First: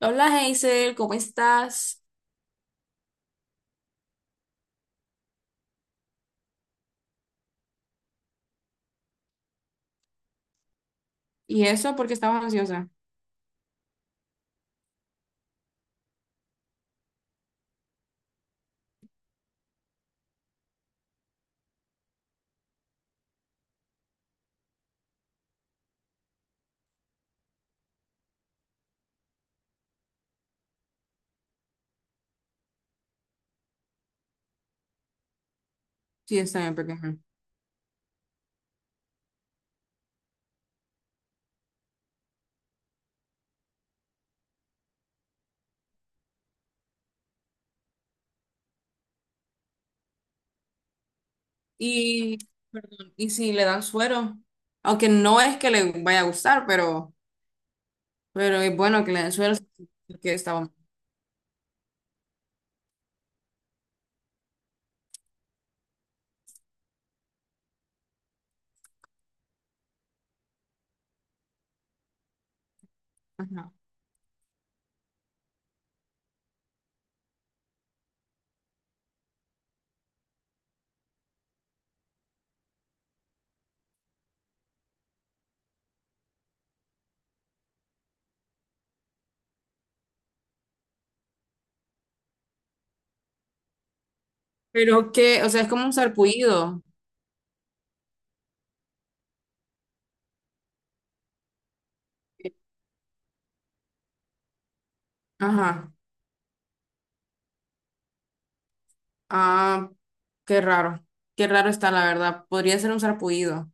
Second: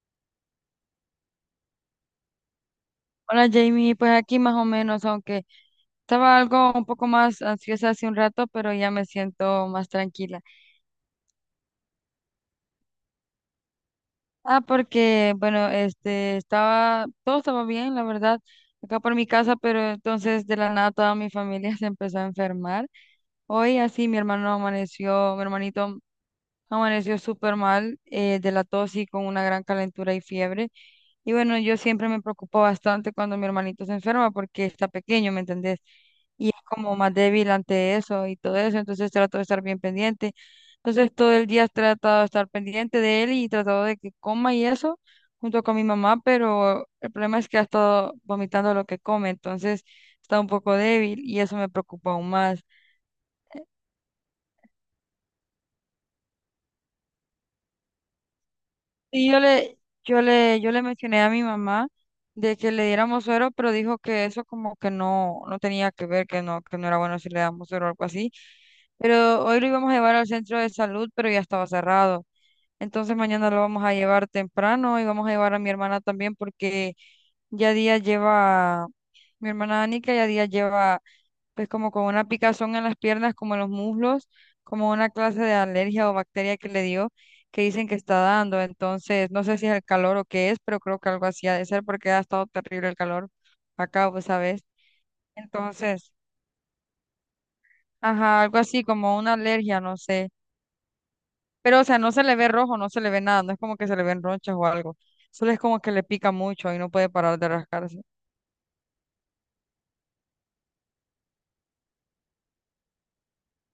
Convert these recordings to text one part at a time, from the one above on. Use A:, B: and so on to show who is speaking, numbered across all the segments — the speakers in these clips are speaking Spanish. A: Hola Hazel, ¿cómo estás?
B: Hola Jamie, pues aquí más o menos, aunque estaba algo un poco más ansiosa hace un rato, pero ya me siento más tranquila.
A: Y eso porque estabas ansiosa.
B: Ah, porque bueno, todo estaba bien, la verdad, acá por mi casa, pero entonces de la nada toda mi familia se empezó a enfermar. Hoy así mi hermano amaneció, mi hermanito amaneció súper mal de la tos y con una gran calentura y fiebre. Y bueno, yo siempre me preocupo bastante cuando mi hermanito se enferma porque está pequeño, ¿me entendés?
A: Sí,
B: Y es
A: está bien,
B: como más
A: pequeña.
B: débil ante eso y todo eso, entonces trato de estar bien pendiente. Entonces todo el día he tratado de estar pendiente de él y tratado de que coma y eso junto con mi mamá, pero el problema es que ha estado vomitando lo que come, entonces está un poco débil y eso me preocupa aún
A: Y,
B: más.
A: perdón, y si le dan suero, aunque no es que le vaya a gustar, pero es bueno que le
B: Y
A: den
B: yo
A: suero
B: le,
A: porque estaba.
B: yo le mencioné a mi mamá de que le diéramos suero, pero dijo que eso como que no, no tenía que ver, que no era bueno si le damos suero o algo así. Pero hoy lo íbamos a llevar al centro de salud, pero ya estaba cerrado. Entonces mañana lo
A: Ajá.
B: vamos a llevar temprano y vamos a llevar a mi hermana también porque ya día lleva, mi hermana Anika ya día lleva pues como con una picazón en las piernas, como en los muslos, como una clase de alergia o bacteria que le dio, que dicen que está dando. Entonces, no sé si es el calor o qué es, pero creo que algo así ha de ser porque ha estado terrible el calor acá, pues, ¿sabes?
A: Pero que, o sea, es como un
B: Entonces,
A: sarpullido.
B: ajá, algo así como una alergia, no sé. Pero, o sea, no se le ve rojo, no se le ve nada, no es como que se le ven ronchas o algo. Solo es como que
A: Ajá.
B: le pica mucho y no puede parar de rascarse.
A: Ah, qué raro. Qué raro está, la verdad. Podría ser un sarpullido.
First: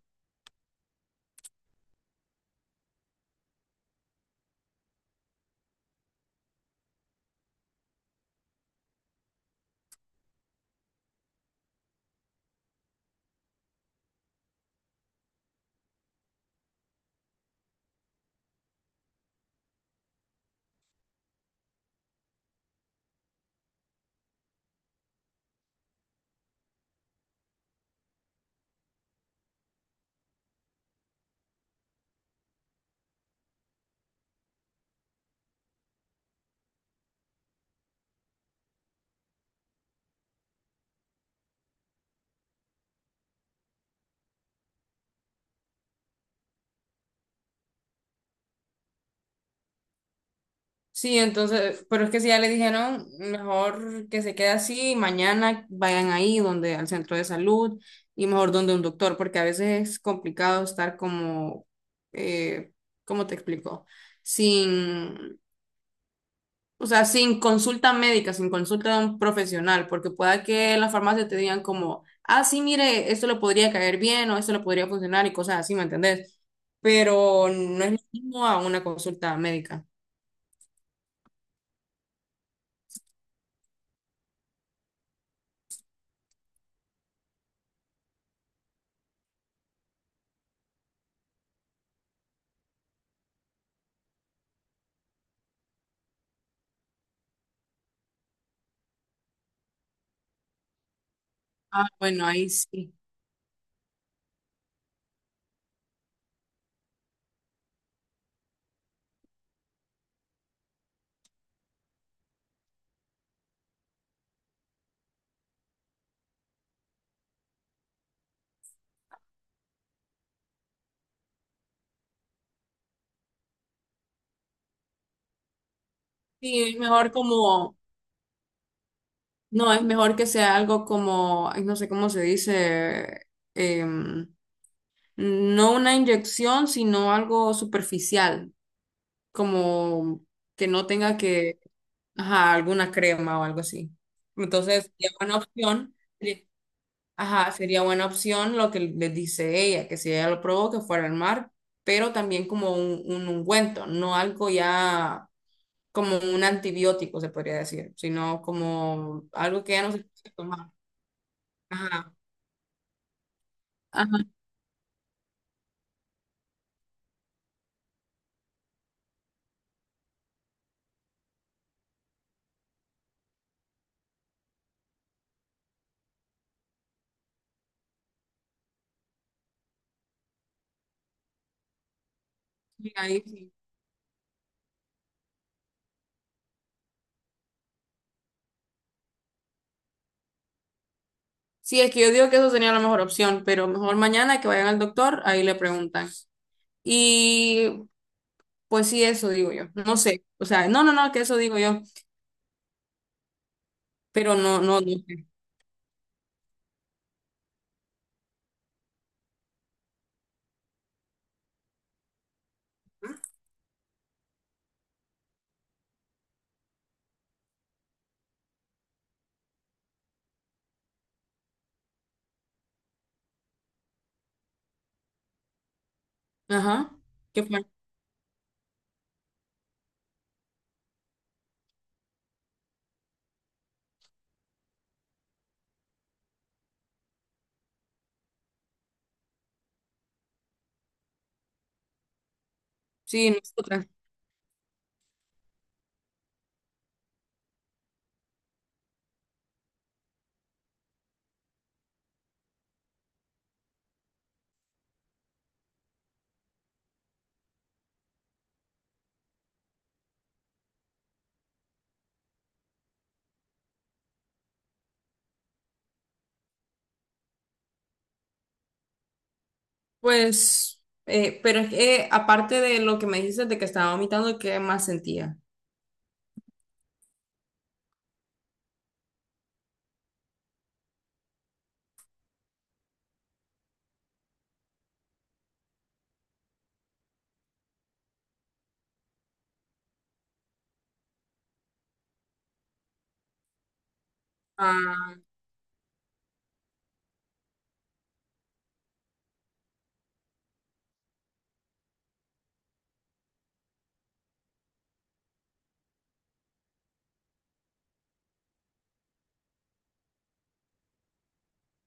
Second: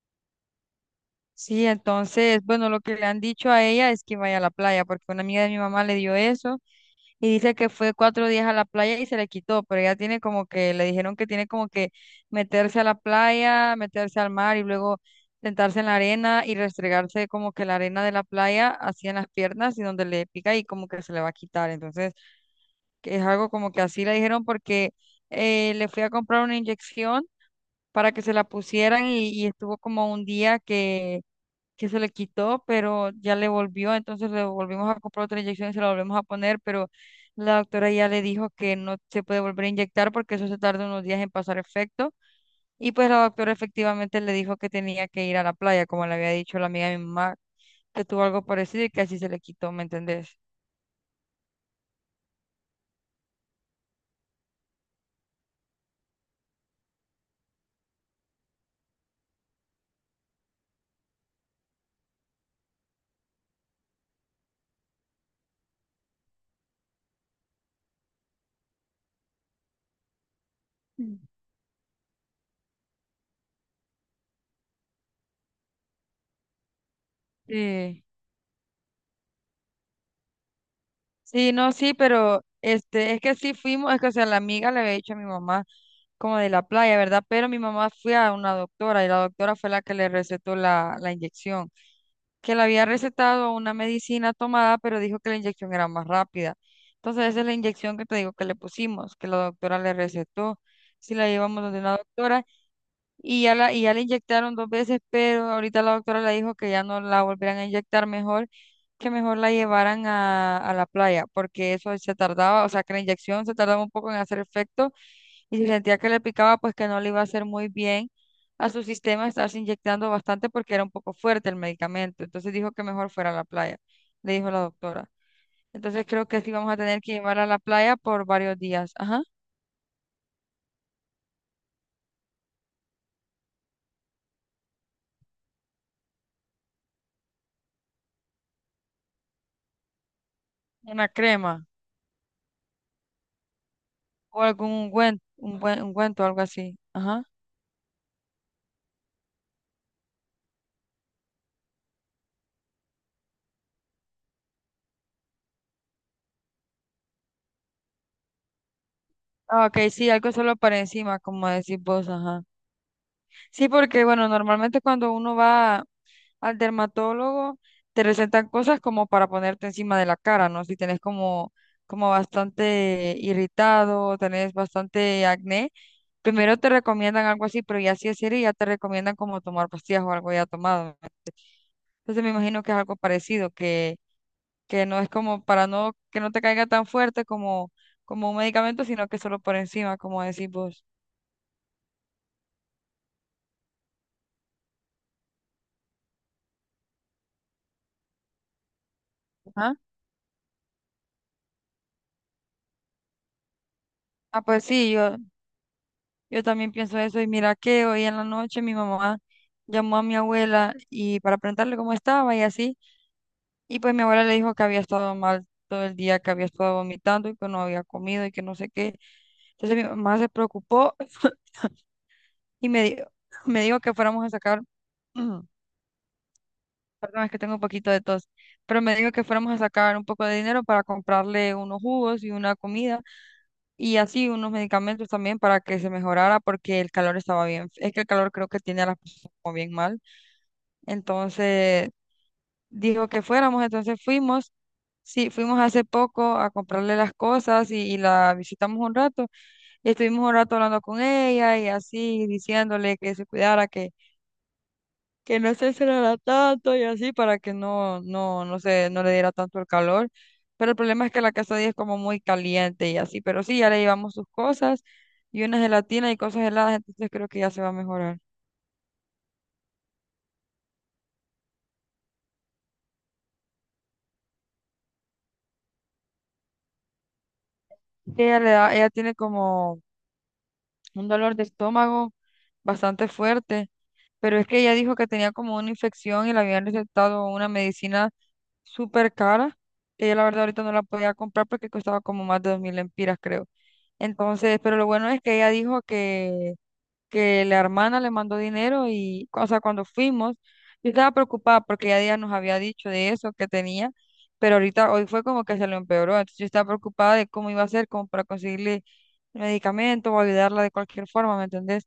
B: Sí, entonces, bueno, lo que le han dicho a ella es que vaya a la playa, porque una amiga de mi mamá le dio eso. Y dice que fue 4 días a la playa y se le quitó, pero ella tiene como que, le dijeron que tiene como que meterse a la playa, meterse al mar y luego sentarse en la arena y restregarse como que la arena de la playa así en las piernas y donde le pica y como que se le va a quitar. Entonces, que es algo como que así le dijeron porque le fui a comprar una inyección para que se la pusieran y estuvo como un día que se le quitó, pero ya le volvió, entonces le volvimos a comprar otra inyección y se la volvemos a poner, pero la doctora ya le dijo que no se puede volver a inyectar porque eso se tarda unos días en pasar efecto. Y pues la doctora efectivamente le dijo que tenía que ir a la playa, como le había dicho la amiga de mi mamá, que tuvo algo parecido y que así se le quitó, ¿me entendés?
A: Sí, entonces, pero es que si ya le dijeron, mejor que se quede así, mañana vayan ahí donde al centro de salud y mejor donde un doctor, porque a veces es complicado estar como, eh, ¿cómo te explico? Sin, o sea, sin consulta médica, sin consulta de un profesional, porque pueda que en la farmacia te digan como, ah, sí, mire, esto le podría caer bien o esto le podría funcionar y cosas así, ¿me entendés? Pero no es lo
B: Sí.
A: mismo a una consulta médica.
B: Sí, no, sí, pero este, es que sí fuimos, es que o sea, la amiga le había dicho a mi mamá como de la playa, ¿verdad? Pero mi mamá fue a una doctora y la doctora fue la que le recetó la inyección. Que le había recetado una medicina tomada, pero dijo que la inyección era más rápida. Entonces, esa es la inyección que te digo que le pusimos, que la doctora le recetó. Si la llevamos donde
A: Ah,
B: una
A: bueno,
B: doctora
A: ahí sí.
B: y ya la inyectaron dos veces, pero ahorita la doctora le dijo que ya no la volverán a inyectar mejor, que mejor la llevaran a la playa, porque eso se tardaba, o sea, que la inyección se tardaba un poco en hacer efecto y si sentía que le picaba, pues que no le iba a hacer muy bien a su sistema estarse inyectando bastante porque era un poco fuerte el medicamento. Entonces dijo que mejor fuera a la playa, le dijo la doctora. Entonces creo que sí
A: Sí,
B: vamos
A: es
B: a tener
A: mejor
B: que llevarla a la
A: como,
B: playa por varios días. Ajá.
A: no, es mejor que sea algo como, ay, no sé cómo se dice, em, no una inyección, sino algo superficial, como que no
B: Una
A: tenga
B: crema
A: que, ajá, alguna crema o algo así.
B: o algún
A: Entonces, sería
B: ungüento,
A: buena
B: un buen
A: opción,
B: ungüento, algo
A: sí,
B: así. Ajá.
A: ajá, sería buena opción lo que le dice ella, que si ella lo probó, que fuera al mar, pero también como un ungüento, no algo ya como un antibiótico, se podría decir, sino como algo
B: Ah,
A: que
B: ok,
A: ya no se
B: sí,
A: puede
B: algo solo
A: tomar.
B: para encima, como decís vos,
A: Ajá.
B: ajá. Sí, porque bueno,
A: Ajá.
B: normalmente cuando uno va al dermatólogo, te recetan cosas como para ponerte encima de la cara, ¿no? Si tenés como, como bastante irritado, tenés bastante acné, primero te recomiendan algo así, pero ya si es serio, ya te recomiendan como tomar pastillas o algo ya tomado. Entonces me imagino que es
A: Sí,
B: algo
A: ahí
B: parecido,
A: sí.
B: que no es como para no, que no te caiga tan fuerte como, como un medicamento, sino que solo por encima, como decís vos.
A: Sí, es que yo digo que eso sería la mejor opción, pero mejor mañana que vayan al doctor, ahí le preguntan. Y pues sí, eso digo yo.
B: Ajá.
A: No sé, o sea, no, no, no, que eso digo yo, pero
B: Ah,
A: no,
B: pues
A: no,
B: sí,
A: no sé.
B: yo también pienso eso y mira que hoy en la noche mi mamá llamó a mi abuela y para preguntarle cómo estaba y así, y pues mi abuela le dijo que había estado mal todo el día, que había estado vomitando y que no había comido y que no sé qué. Entonces mi mamá se preocupó y me dijo, me dijo que fuéramos a sacar, perdón,
A: Ajá.
B: es que
A: ¿Qué
B: tengo un
A: fue?
B: poquito de tos, pero me dijo que fuéramos a sacar un poco de dinero para comprarle unos jugos y una comida y así unos medicamentos también para que se mejorara porque el calor estaba bien, es que el calor creo que tiene a las personas como bien mal. Entonces dijo que
A: Sí,
B: fuéramos,
A: nosotras.
B: entonces fuimos. Sí, fuimos hace poco a comprarle las cosas y la visitamos un rato y estuvimos un rato hablando con ella y así diciéndole que se cuidara, que no se encerrara tanto y así para que no le diera tanto el calor. Pero el problema es que la casa de ella es como muy caliente y así, pero sí, ya le llevamos sus cosas y una gelatina y cosas heladas, entonces creo que ya se va a mejorar.
A: Pues, pero es que aparte de lo que me dijiste de que estaba vomitando, ¿qué más sentía?
B: Ella tiene como un dolor de estómago bastante fuerte, pero es que ella dijo que tenía como una infección y le habían recetado una medicina súper cara, que ella la verdad ahorita no la podía comprar porque costaba como más de 2.000 lempiras, creo. Entonces, pero lo bueno
A: Ah,
B: es que ella dijo que la hermana le mandó dinero y, o sea, cuando fuimos, yo estaba preocupada porque ya día nos había dicho de eso que tenía, pero ahorita hoy fue como que se lo empeoró, entonces yo estaba preocupada de cómo iba a hacer como para conseguirle medicamento o ayudarla de cualquier forma, ¿me entendés?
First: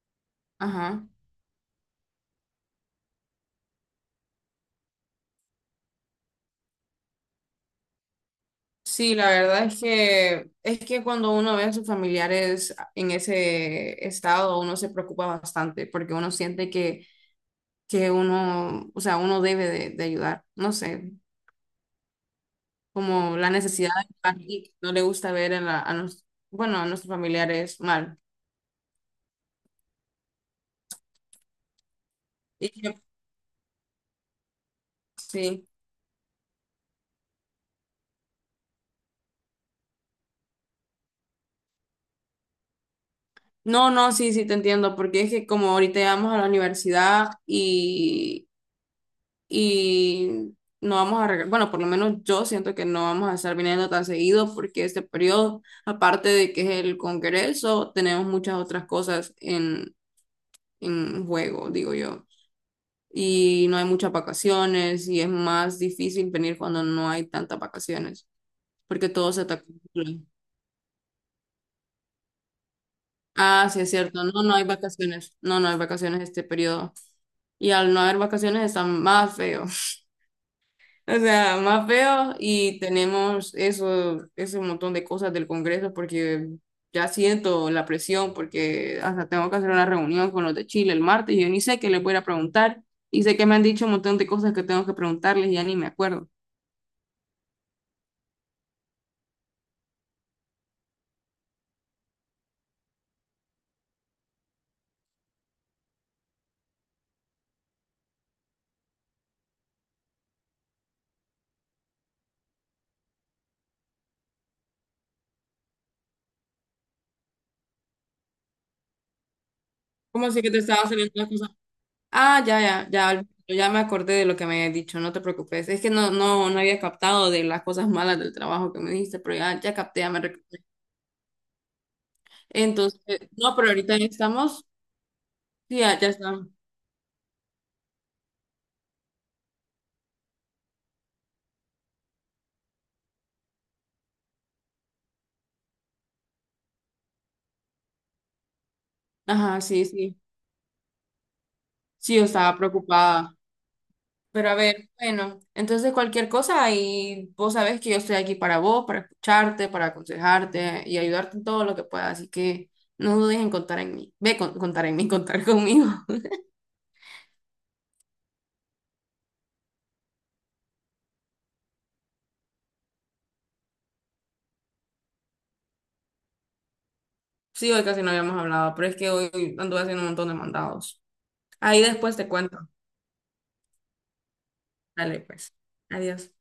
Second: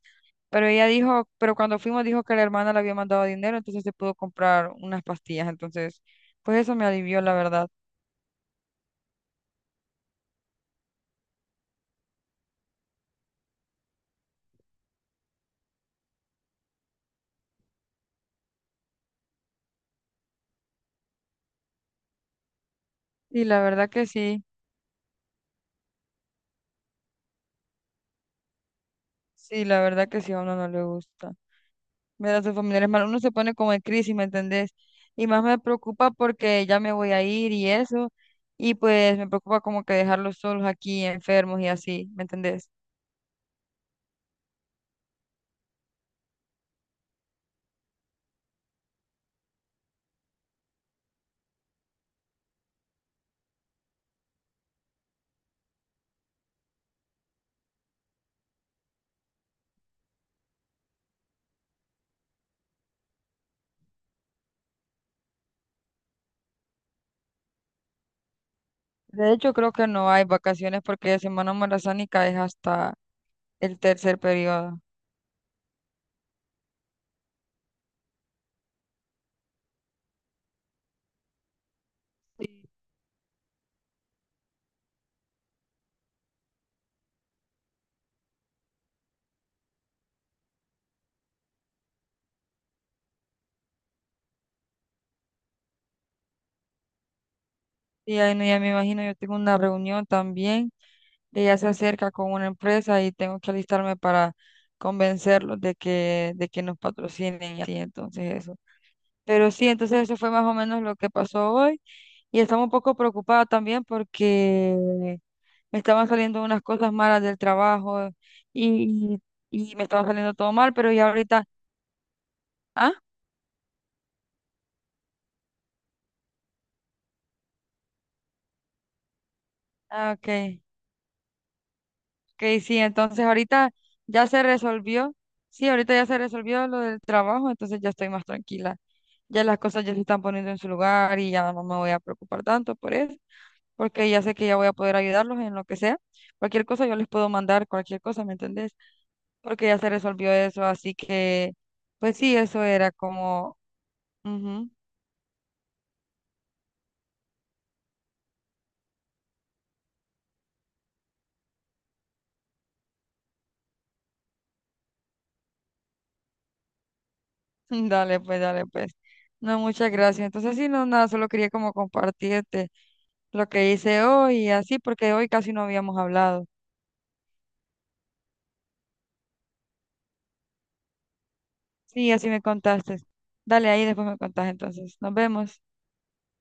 A: ajá.
B: Pero cuando fuimos dijo que la hermana le había mandado dinero, entonces se pudo comprar unas pastillas, entonces, pues eso me alivió, la verdad.
A: Sí, la verdad es que cuando uno ve a sus familiares en ese estado, uno se preocupa bastante porque uno siente que uno, o sea, uno debe de ayudar. No sé, como
B: Y
A: la
B: la verdad
A: necesidad de
B: que
A: ayudar
B: sí,
A: y no le gusta ver a, la- a nos- bueno, a nuestros familiares mal.
B: sí, la verdad que sí, a uno no le gusta. Relación
A: Y
B: familiar es
A: que-
B: malo, uno se pone como en crisis, ¿me entendés? Y más me
A: sí.
B: preocupa porque ya me voy a ir y eso, y pues me preocupa como que dejarlos solos aquí, enfermos y así, ¿me entendés?
A: No, no, sí, sí, te entiendo, porque es que como ahorita ya vamos a la universidad y no vamos a regresar, bueno, por lo menos yo siento que no vamos a estar viniendo tan seguido porque este periodo, aparte de que es el Congreso, tenemos muchas otras cosas en juego, digo yo. Y no hay muchas vacaciones y es más difícil venir cuando no hay tantas vacaciones, porque
B: De
A: todo se
B: hecho,
A: está
B: creo que no hay
A: conjunto.
B: vacaciones porque Semana Marazánica es hasta
A: Ah,
B: el
A: sí, es
B: tercer
A: cierto. No, no hay
B: periodo.
A: vacaciones. No, no hay vacaciones este periodo. Y al no haber vacaciones está más feo. O sea, más feo y tenemos eso, ese montón de cosas del Congreso porque ya siento la presión porque hasta tengo que hacer una reunión con los de Chile el martes y yo ni sé qué les voy a ir a preguntar y sé que me han dicho un montón de cosas que tengo que preguntarles y ya ni me acuerdo.
B: Y ahí no, ya me imagino, yo tengo una reunión también, que ya se acerca con una empresa y tengo que alistarme para convencerlos de que nos patrocinen y así, entonces eso. Pero sí, entonces eso fue más o menos lo que pasó hoy. Y estaba un poco preocupada también porque me estaban saliendo unas cosas malas del trabajo y, y me estaba
A: ¿Cómo
B: saliendo
A: así
B: todo
A: que te
B: mal,
A: estaba
B: pero ya
A: saliendo las
B: ahorita,
A: cosas? Ah, ya, ya,
B: ah,
A: ya, ya me acordé de lo que me habías dicho, no te preocupes. Es que no, no, no había captado de las cosas malas del trabajo que me dijiste, pero ya, ya capté, ya me
B: ok,
A: recuperé.
B: ok, sí,
A: Entonces,
B: entonces
A: no, pero
B: ahorita
A: ahorita ya
B: ya se
A: estamos,
B: resolvió, sí,
A: sí,
B: ahorita
A: ya,
B: ya
A: ya
B: se
A: estamos.
B: resolvió lo del trabajo, entonces ya estoy más tranquila, ya las cosas ya se están poniendo en su lugar y ya no me voy a preocupar tanto por eso, porque ya sé que ya voy a poder ayudarlos en lo que sea, cualquier cosa yo les puedo mandar, cualquier cosa, ¿me entendés?
A: Ajá,
B: Porque ya
A: sí,
B: se
A: sí.
B: resolvió eso, así que,
A: Sí,
B: pues
A: yo
B: sí,
A: estaba
B: eso era
A: preocupada.
B: como,
A: Pero a
B: ujú.
A: ver, bueno, entonces cualquier cosa ahí vos sabés que yo estoy aquí para vos, para escucharte, para aconsejarte y ayudarte en todo lo que pueda. Así que no dudes en contar en mí. Ve, con- contar en mí, contar conmigo.
B: Dale, pues, dale, pues. No, muchas gracias. Entonces, sí, no, nada, solo quería como compartirte lo que hice hoy y así, porque hoy casi no habíamos hablado.
A: Sí, hoy casi no habíamos hablado, pero es que hoy anduve haciendo un montón de mandados. Ahí
B: Sí,
A: después te
B: así me
A: cuento.
B: contaste. Dale, ahí después me contás entonces. Nos
A: Dale, pues.
B: vemos.
A: Adiós.